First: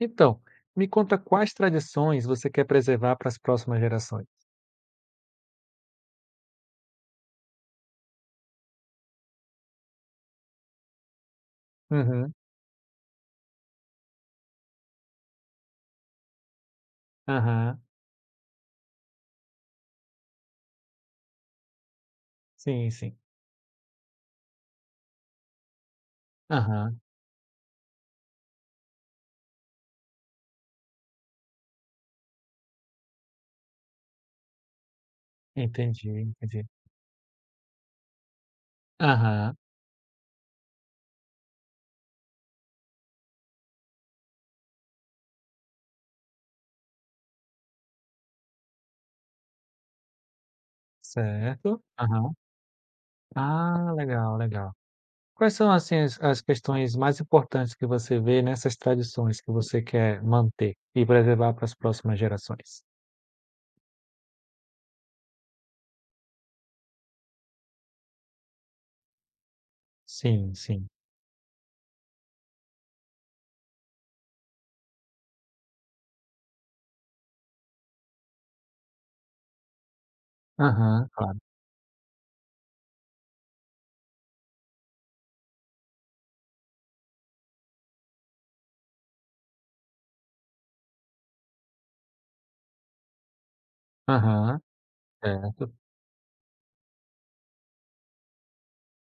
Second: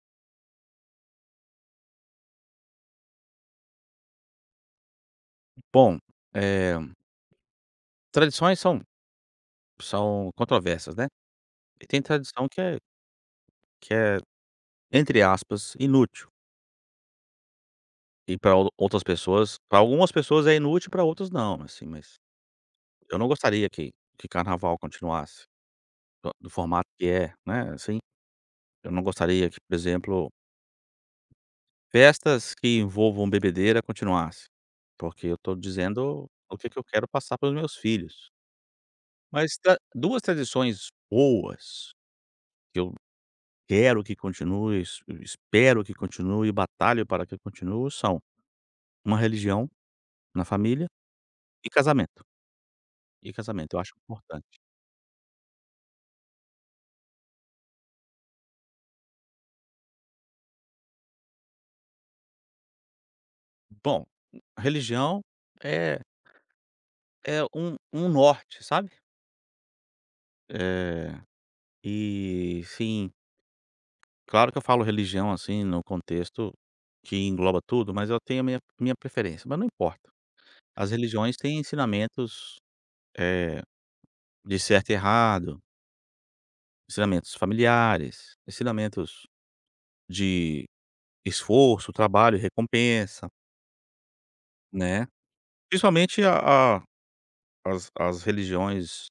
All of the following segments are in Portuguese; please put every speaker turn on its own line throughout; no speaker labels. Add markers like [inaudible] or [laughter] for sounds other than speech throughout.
Então, me conta quais tradições você quer preservar para as próximas gerações?
Bom, eh, tradições são controversas, né. E tem
Uhum,
tradição que é, entre aspas, "inútil",
aham,
e para algumas pessoas é inútil, para outras não, assim, mas
sim, sim.
eu não gostaria que carnaval continuasse do formato
Aham,
que é, né, assim. Eu não gostaria que, por exemplo, festas que envolvam bebedeira continuasse, porque eu estou
entendi,
dizendo o
entendi.
que que eu quero passar para os meus filhos.
Aham,
Mas tra 2 tradições boas que eu quero que continue, es espero que continue, batalho para que continue, são uma religião na família e
certo.
casamento.
Aham.
E casamento, eu
Ah,
acho
legal,
importante.
legal. Quais são, assim, as questões mais importantes que você vê nessas tradições que você quer manter e preservar para as próximas gerações?
Bom, a religião é é um norte, sabe.
Sim, sim.
É e sim, claro que eu falo religião, assim, no contexto que engloba tudo, mas eu tenho a minha preferência, mas não importa. As
Aham,
religiões
claro.
têm ensinamentos, eh, de certo e errado, ensinamentos familiares, ensinamentos de esforço, trabalho recompensa,
Aham,
né.
certo.
Principalmente a as religiões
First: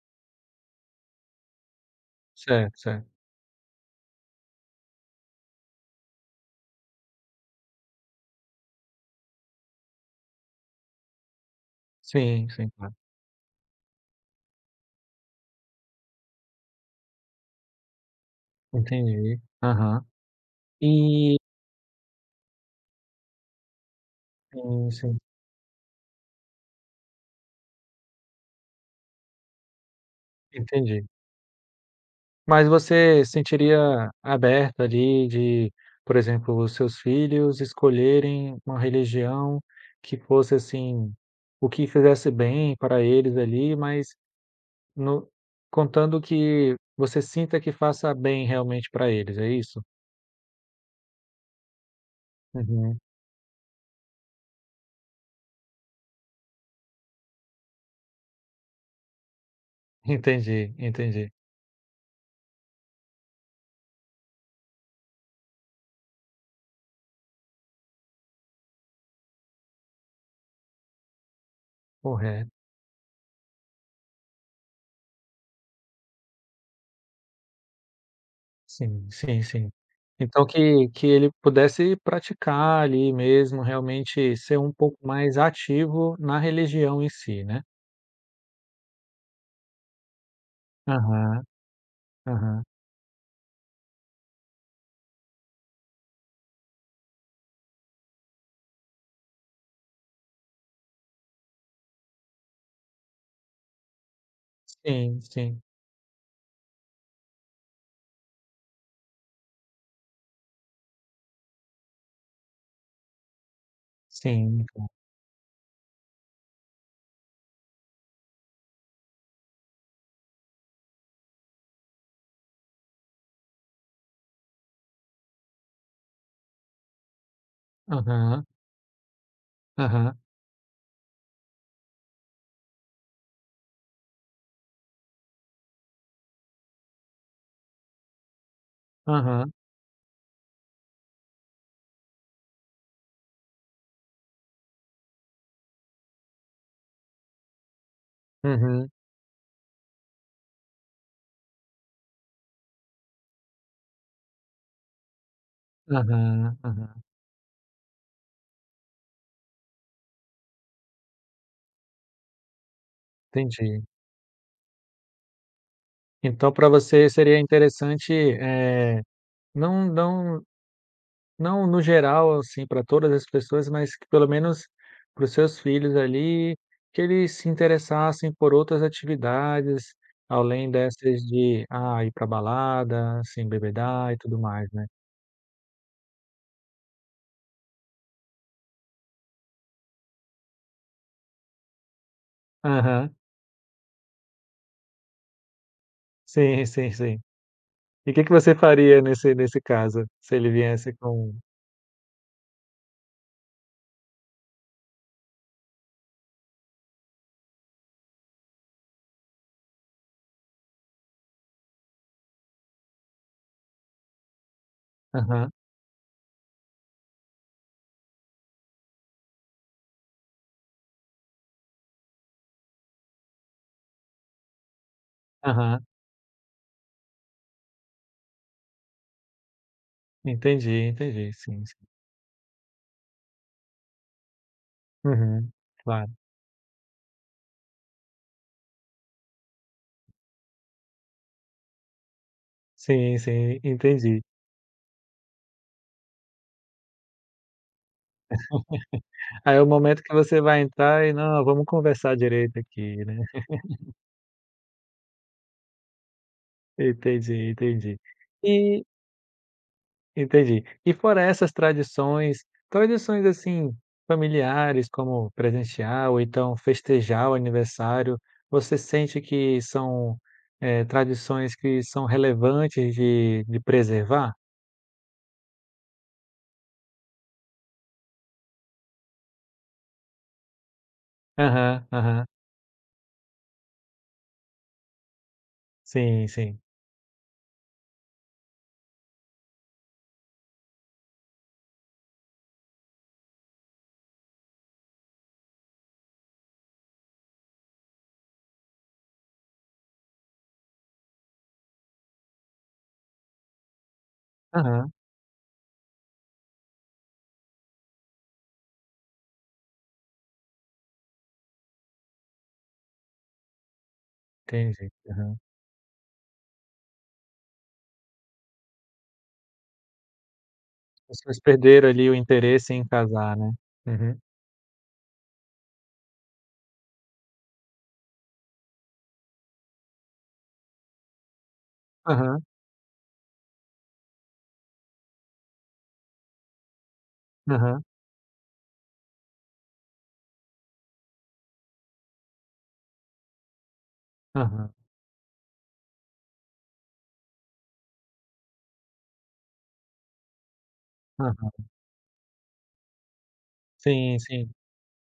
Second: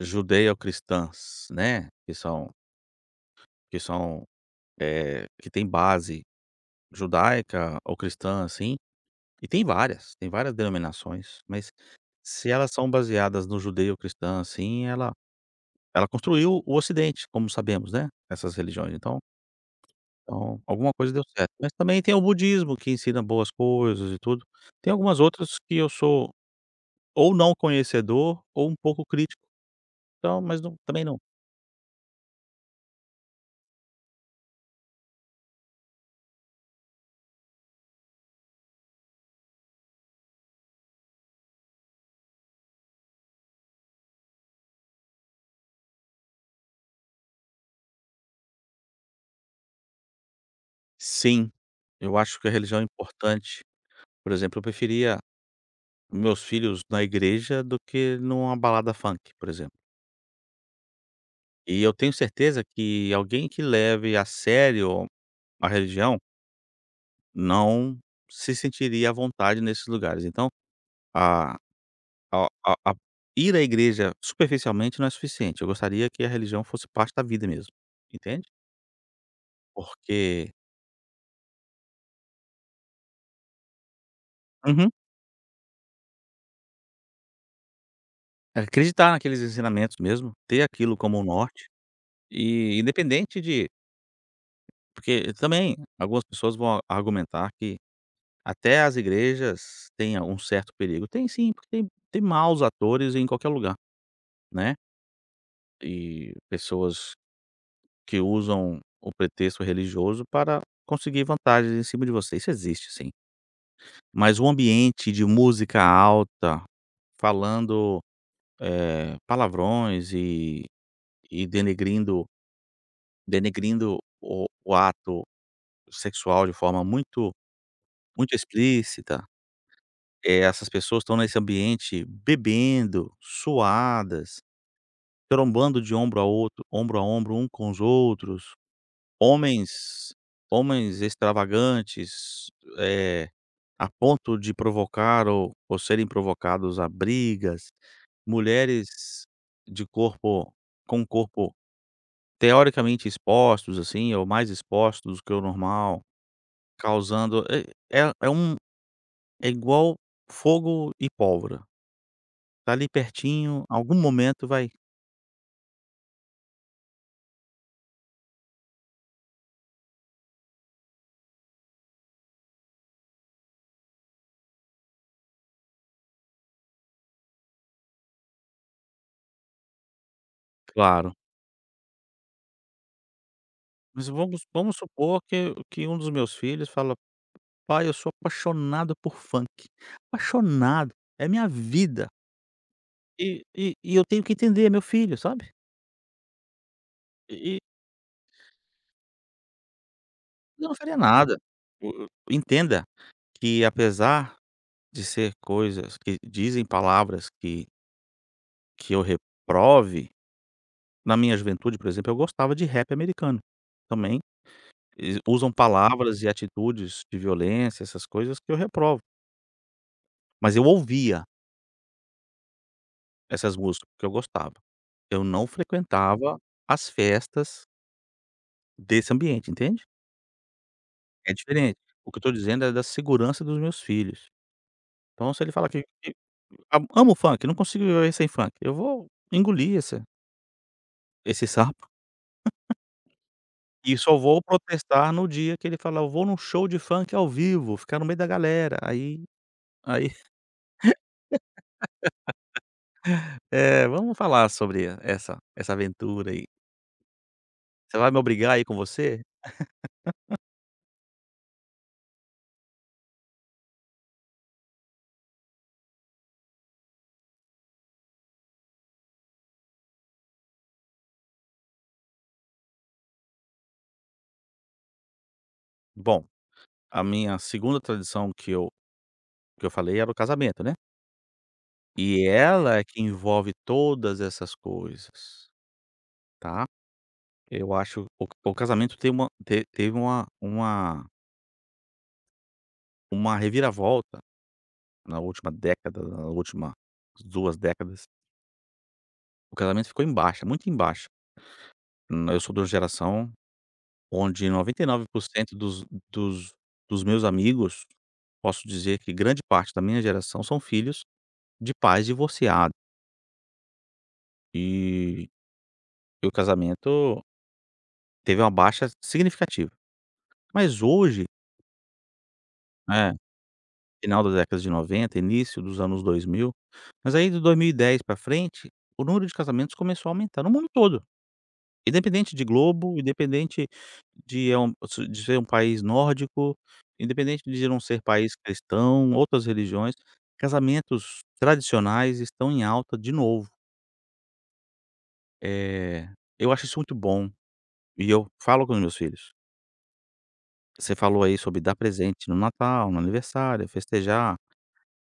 judaico-cristãs, né,
Certo, certo.
que são, que tem base judaica ou cristã, assim, e tem várias denominações, mas
Sim,
se
sim,
elas são
claro.
baseadas no judeu cristã assim, ela construiu o ocidente, como sabemos, né, essas religiões, então
Entendi. Aham.
alguma coisa deu
E
certo. Mas também tem o budismo que ensina boas coisas e tudo.
sim,
Tem
sim.
algumas outras que eu sou ou não conhecedor, ou um pouco crítico. Então mas não também
Entendi.
não.
Mas você sentiria aberta ali de, por exemplo, os seus filhos escolherem uma religião que fosse assim, o que fizesse bem para eles ali, mas no, contando que você sinta que faça bem realmente para eles, é isso?
Sim, eu acho que a religião é
Uhum.
importante. Por exemplo, eu preferia meus filhos na igreja do que numa balada funk, por exemplo.
[laughs] Entendi, entendi.
E eu tenho certeza que alguém que leve a sério a religião não se sentiria à vontade nesses lugares. Então, a
Correto.
a ir à igreja superficialmente não é suficiente. Eu gostaria que a religião fosse parte da vida mesmo, entende?
Sim, sim, sim. Então
Porque.
que ele pudesse praticar ali mesmo, realmente ser um
Uhum.
pouco mais ativo na religião em si, né?
Acreditar naqueles ensinamentos mesmo, ter aquilo como um
Aham,
norte,
aham.
e independente de porque também algumas pessoas vão argumentar que até as igrejas têm um certo perigo. Tem sim, porque tem maus atores em qualquer lugar, né,
Sim, sim,
e pessoas que usam o pretexto religioso para conseguir vantagens em cima de você, isso existe sim. Mas o
sim.
ambiente de música alta, falando, palavrões e denegrindo, o ato sexual de forma muito
Aham,
explícita,
aham,
essas pessoas estão nesse ambiente bebendo, suadas, trombando de ombro a ombro um com os outros,
aham,
homens homens extravagantes, eh, a ponto de provocar ou serem provocados a brigas,
uhum,
mulheres de corpo com corpo teoricamente expostos, assim, ou mais expostos do que o normal.
aham, aham.
Causando é é um é igual fogo e pólvora, tá ali pertinho,
Entendi.
algum momento vai.
Então para você seria interessante, não não não no geral, assim, para todas as pessoas, mas que pelo menos para os seus filhos ali, que eles se interessassem por outras atividades, além
Claro.
dessas de, ah, ir para balada, se
Mas
embebedar e tudo mais,
vamos
né?
supor que um dos meus filhos fala: "Pai, eu sou apaixonado por funk, apaixonado, é minha vida".
Aham.
E eu tenho que entender, é meu filho, sabe.
Sim, sim, sim.
E
E o que que você faria nesse caso, se ele
e eu não
viesse
faria
com
nada. O entenda que apesar de ser coisas que dizem palavras que eu reprove. Na minha juventude, por exemplo, eu gostava de rap americano. Também, eles
aham,
usam palavras e atitudes de violência, essas coisas que eu reprovo. Mas eu ouvia essas músicas, porque eu gostava. Eu não
aham,
frequentava as festas desse ambiente, entende?
entendi, entendi,
É
sim,
diferente.
sim.
O que eu tô dizendo é da segurança dos meus filhos. Então, se
Uhum,
ele fala
claro.
que a amo funk, não consigo viver sem funk, eu vou engolir essa esse sapo
Sim, sim,
e só
entendi.
vou protestar no dia que ele falar: "Eu vou num show de funk ao vivo, ficar no meio da galera", aí.
Aí é o momento
aí
que você vai entrar e: "Não, vamos conversar direito aqui", né. [laughs]
Vamos falar sobre essa aventura aí.
Entendi,
Você
entendi.
vai me obrigar a ir com
E
você?
Entendi. E fora essas tradições, tradições assim familiares, como presentear ou então festejar o aniversário, você sente que são, tradições que são relevantes de preservar?
Bom, a minha segunda tradição que eu falei era o casamento, né.
Aham, aham.
E ela é que envolve todas essas coisas,
Sim, sim.
tá. Eu acho o casamento tem uma te teve uma reviravolta na última década, na última 2 décadas. O casamento ficou em baixa, muito em baixa. Eu sou de uma geração onde
Aham,
99% dos dos meus amigos. Posso dizer que grande parte da minha geração são filhos de pais divorciados
entendi.
e
Aham.
o casamento teve uma baixa significativa. Mas
As
hoje,
pessoas perderam ali o interesse em
né,
casar, né. Uhum.
final da década de 90, início dos anos 2000, mas aí de 2010 para frente, o número de casamentos começou a aumentar no mundo todo, independente
Aham,
de globo, independente de de ser um país nórdico, independente de não
aham,
ser país cristão, outras religiões, casamentos tradicionais estão em alta de novo.
aham,
Eh, eu acho isso muito bom, e eu falo com os meus filhos. Você falou aí
aham.
sobre dar presente no Natal, no aniversário,
Sim,
festejar,
sim.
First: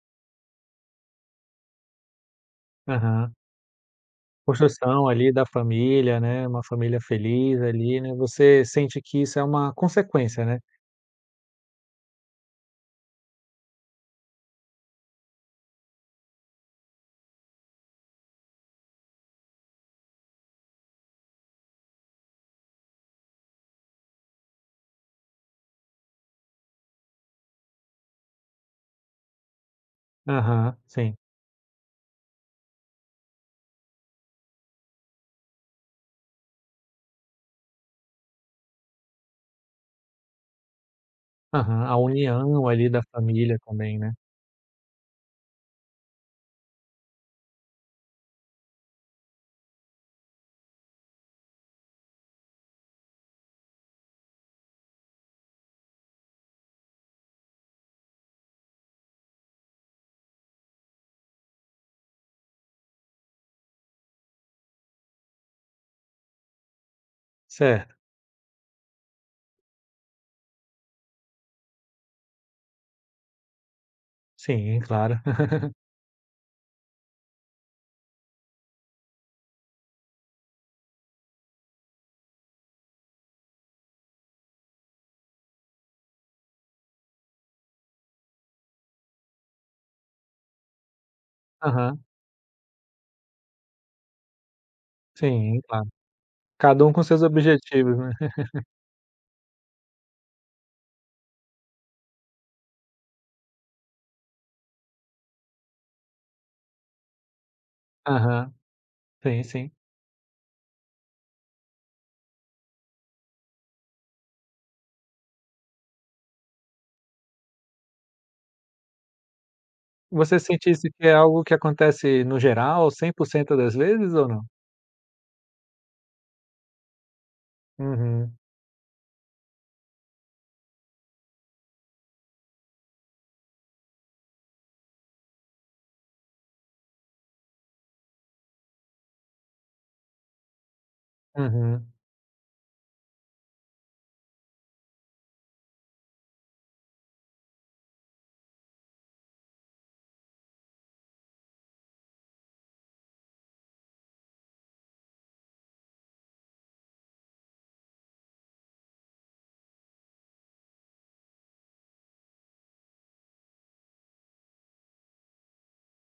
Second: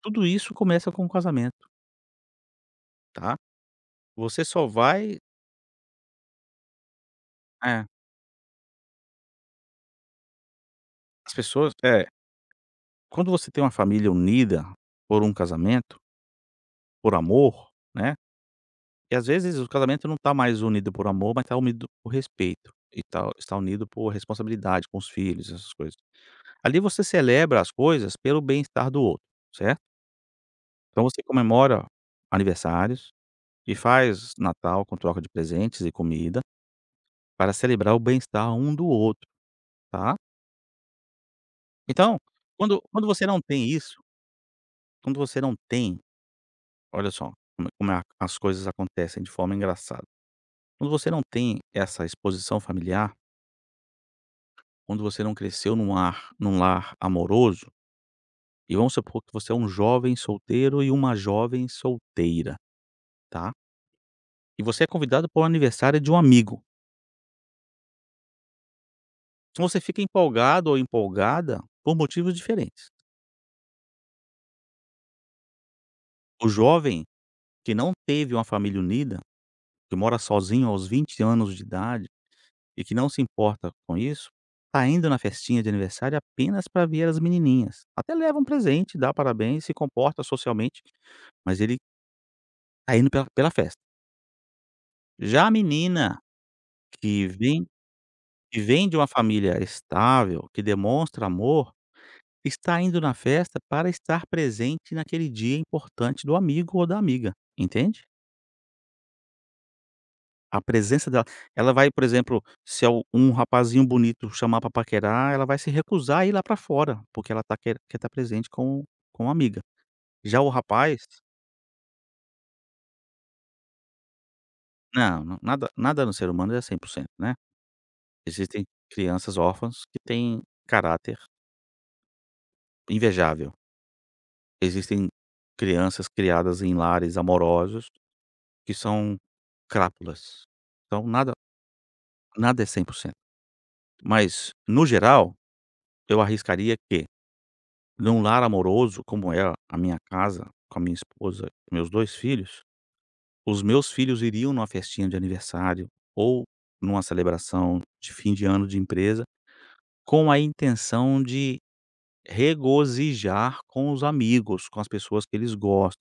tudo isso começa com o casamento,
Aham.
tá. Você só
Construção
vai
ali da família, né, uma família feliz
é,
ali, né, você sente que isso é uma consequência, né?
as pessoas é, quando você tem uma família unida por um casamento, por amor, né, e às vezes o casamento não tá mais unido por amor, mas tá unido por respeito e tal, está unido por responsabilidade com os filhos, essas coisas. Ali você celebra as coisas pelo bem-estar do outro, certo?
Aham,
Então
sim.
você comemora aniversários e faz Natal com troca de presentes e comida para celebrar o bem-estar um do outro, tá.
Aham, a
Então,
união ali da
quando você não
família
tem
também,
isso,
né?
quando você não tem, olha só como é a as coisas acontecem de forma engraçada. Quando você não tem essa exposição familiar, quando você não cresceu num lar amoroso, e vamos supor que você é um jovem solteiro e uma jovem solteira, tá. E você é convidado para o aniversário de um amigo.
Certo,
Então você fica empolgado ou empolgada por motivos diferentes.
sim, claro. [laughs]
O jovem que não teve uma família unida, que mora sozinho aos 20 anos de idade e que não se importa com isso, tá indo na festinha de aniversário apenas para ver as menininhas. Até leva um presente, dá parabéns, se comporta socialmente, mas ele
Aham,
tá indo pela, pela festa. Já a
sim, claro.
menina
Cada um com seus
que vem,
objetivos, né?
de uma família estável, que demonstra amor, está indo na festa para estar presente naquele dia importante do amigo ou da amiga, entende?
[laughs] Aham, sim, sim.
A presença dela, ela vai, por exemplo, se é um rapazinho bonito chamar para paquerar, ela vai se recusar a ir lá para fora, porque ela tá, quer estar presente com a amiga.
Você
Já o
sente isso
rapaz
que é algo que acontece no geral, 100% das vezes ou não?
não, não, nada no ser humano é 100%, né.
Uhum,
Existem crianças órfãs que têm caráter invejável. Existem crianças criadas em lares amorosos que são crápulas. Então nada,
uhum.
nada é 100%, mas no geral, eu arriscaria que, num lar amoroso como é a minha casa, com a minha esposa e meus 2 filhos, os meus filhos iriam numa festinha de aniversário ou numa celebração de fim de ano de empresa, com a intenção de regozijar com os amigos, com as pessoas que eles gostam,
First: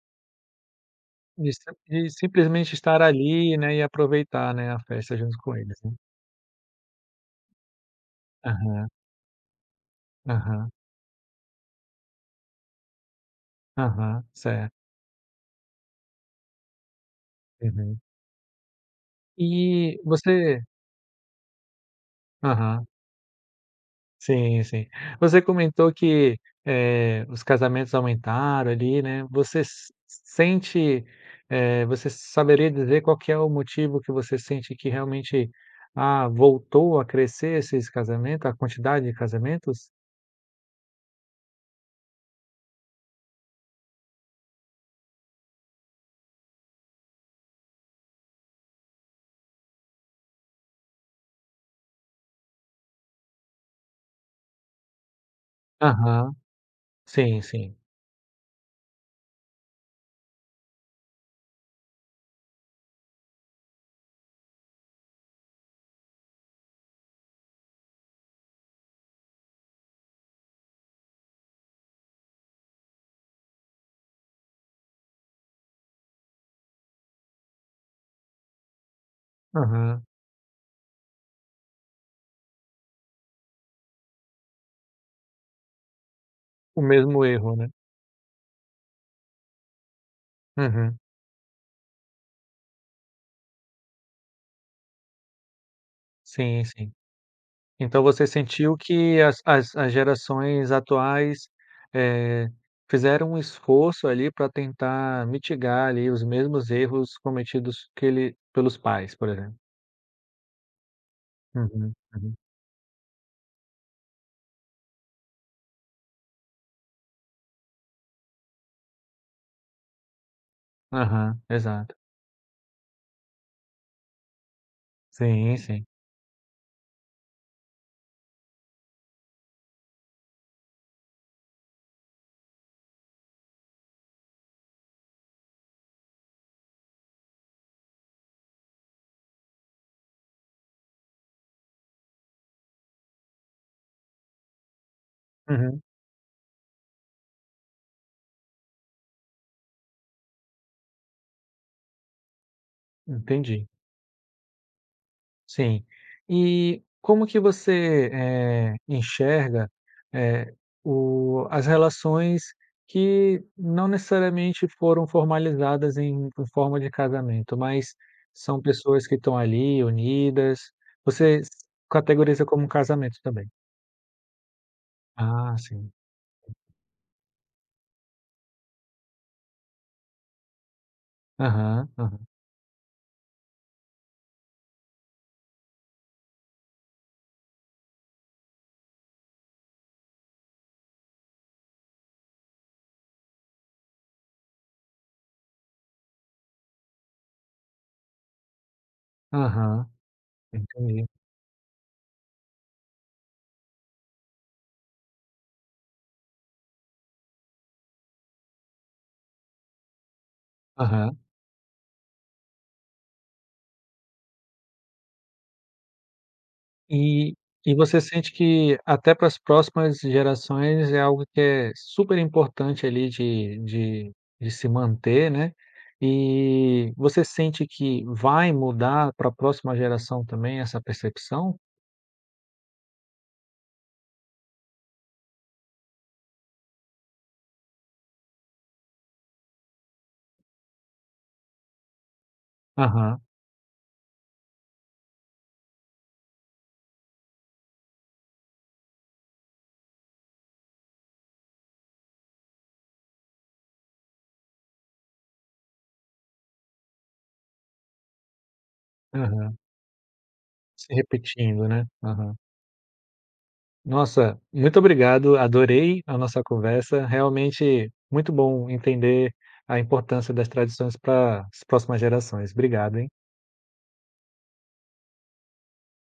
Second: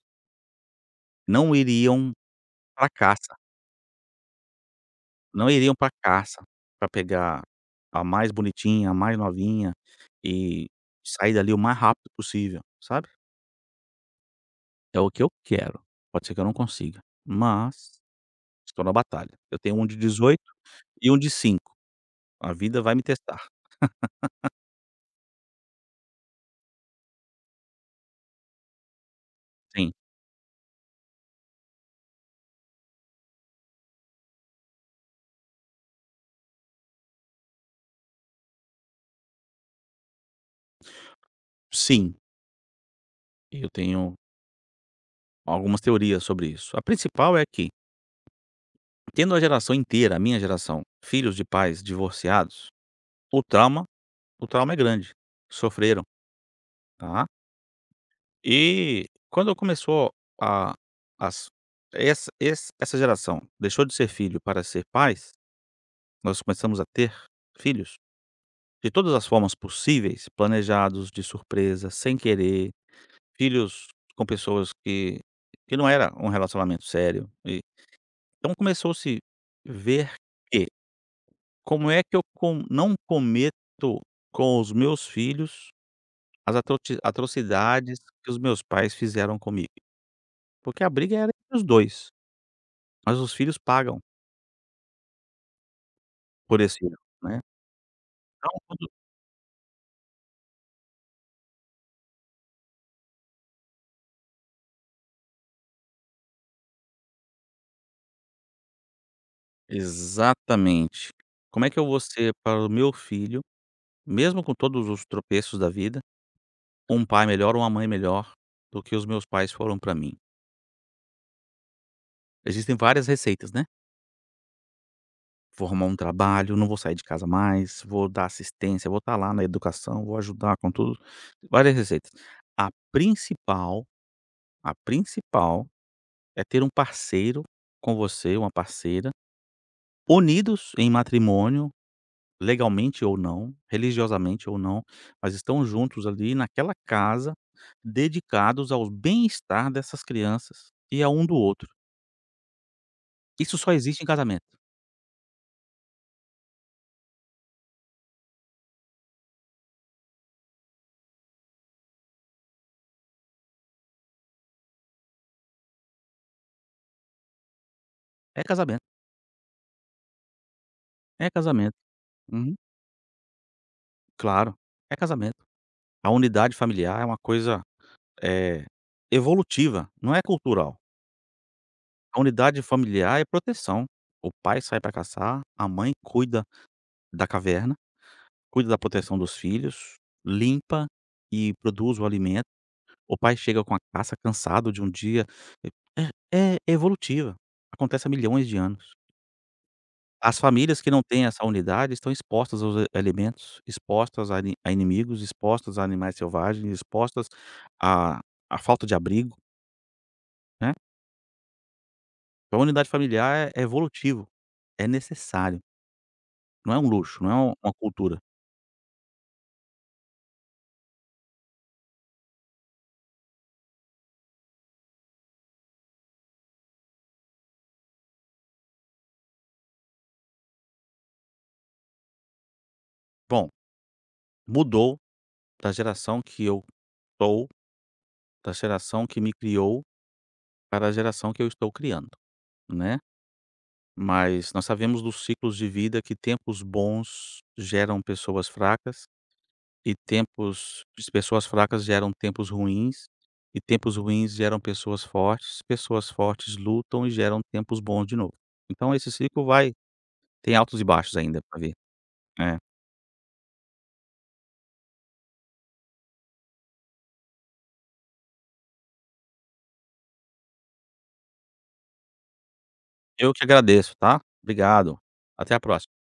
De
não
sim de
iriam
simplesmente
pra
estar
caça.
ali, né, e aproveitar, né, a festa junto
Não
com
iriam
eles,
pra
né?
caça, pra pegar a mais
Aham,
bonitinha, a mais novinha e
aham.
sair dali o mais rápido possível, sabe.
Aham, certo.
É o que eu quero, pode ser que eu não consiga,
Uhum.
mas estou na batalha. Eu tenho um de
E
18
você
e um de 5. A vida
aham,
vai me testar.
sim, sim. Você comentou que, os casamentos aumentaram ali, né, você s
Sim,
sente, você saberia dizer qual que é o motivo que você sente que realmente, ah, voltou a crescer esses casamentos, a quantidade de casamentos?
sim, eu tenho algumas teorias sobre isso. A principal é que, tendo a geração inteira, a minha geração, filhos de pais divorciados, o trauma, é grande, sofreram,
Aham,
tá.
sim, sim.
E quando começou a as essa esse essa geração deixou de ser filho para ser pais, nós começamos a ter filhos de todas as formas possíveis, planejados, de surpresa, sem querer, filhos com pessoas que não era um relacionamento sério e então começou-se
Aham.
ver que como é que eu com não cometo com os meus filhos as
O
atroti
mesmo erro, né.
atrocidades que os meus pais fizeram comigo, porque a
Uhum.
briga era entre os 2. Mas os filhos pagam por
Sim,
esse
sim.
erro, né.
Então você
Então
sentiu
quando,
que as gerações atuais, eh, fizeram um esforço ali para tentar mitigar ali os mesmos erros cometidos que ele pelos pais, por exemplo.
exatamente. Como é que eu
Uhum,
vou ser
uhum.
para o meu filho, mesmo com todos os tropeços da vida, um pai melhor ou uma mãe melhor do que os meus pais foram para mim?
Aham, exato.
Existem várias receitas, né.
Sim,
Vou
sim.
arrumar um trabalho, não vou sair de casa mais, vou dar assistência, vou estar lá na educação, vou ajudar com tudo, várias receitas. A principal, a principal é ter um parceiro com você, uma parceira, unidos em matrimônio legalmente ou não, religiosamente ou não, mas estão
Uhum,
juntos ali naquela casa, dedicados ao bem-estar dessas crianças e a um do outro. Isso
entendi.
só existe em casamento.
Sim. E como que você, enxerga, eh, o as relações que não necessariamente foram formalizadas em forma de casamento, mas
É
são
casamento,
pessoas que estão ali unidas.
é
Você s
casamento.
categoriza
Uhum.
como um casamento também?
Claro, é casamento.
Ah, sim.
A unidade familiar é uma coisa, eh, evolutiva, não é cultural.
Aham,
A
aham,
unidade familiar é proteção. O pai sai para caçar, a mãe cuida da caverna, cuida da proteção dos filhos, limpa e produz o alimento. O pai chega com a caça cansado de um dia. É é evolutiva, acontece há milhões de anos.
aham,
As famílias que não
entendi.
têm essa unidade estão expostas aos a alimentos, expostas a inimigos, expostas a animais selvagens, expostas a à falta de abrigo, né.
Aham.
Então a unidade familiar é evolutivo, é necessário, não é um luxo, não
E
é uma
e você
cultura.
sente que até para as próximas gerações é algo que é super importante ali de de se manter, né. E você sente que vai mudar para a próxima geração também essa percepção?
Bom, mudou da geração que eu estou, da geração que me criou, para a geração que eu estou criando, né.
Aham,
Mas nós sabemos dos ciclos de vida que tempos bons geram pessoas fracas e tempos pessoas fracas geram tempos ruins, e tempos ruins geram pessoas fortes lutam e geram tempos bons de novo. Então esse ciclo
aham.
vai, tem altos e
Se
baixos ainda para
repetindo,
ver.
né. Aham.
É.
Nossa, muito obrigado, adorei a nossa conversa. Realmente muito bom entender a importância das tradições para as próximas gerações. Obrigado, hein.
Eu que agradeço, tá? Obrigado. Até a próxima.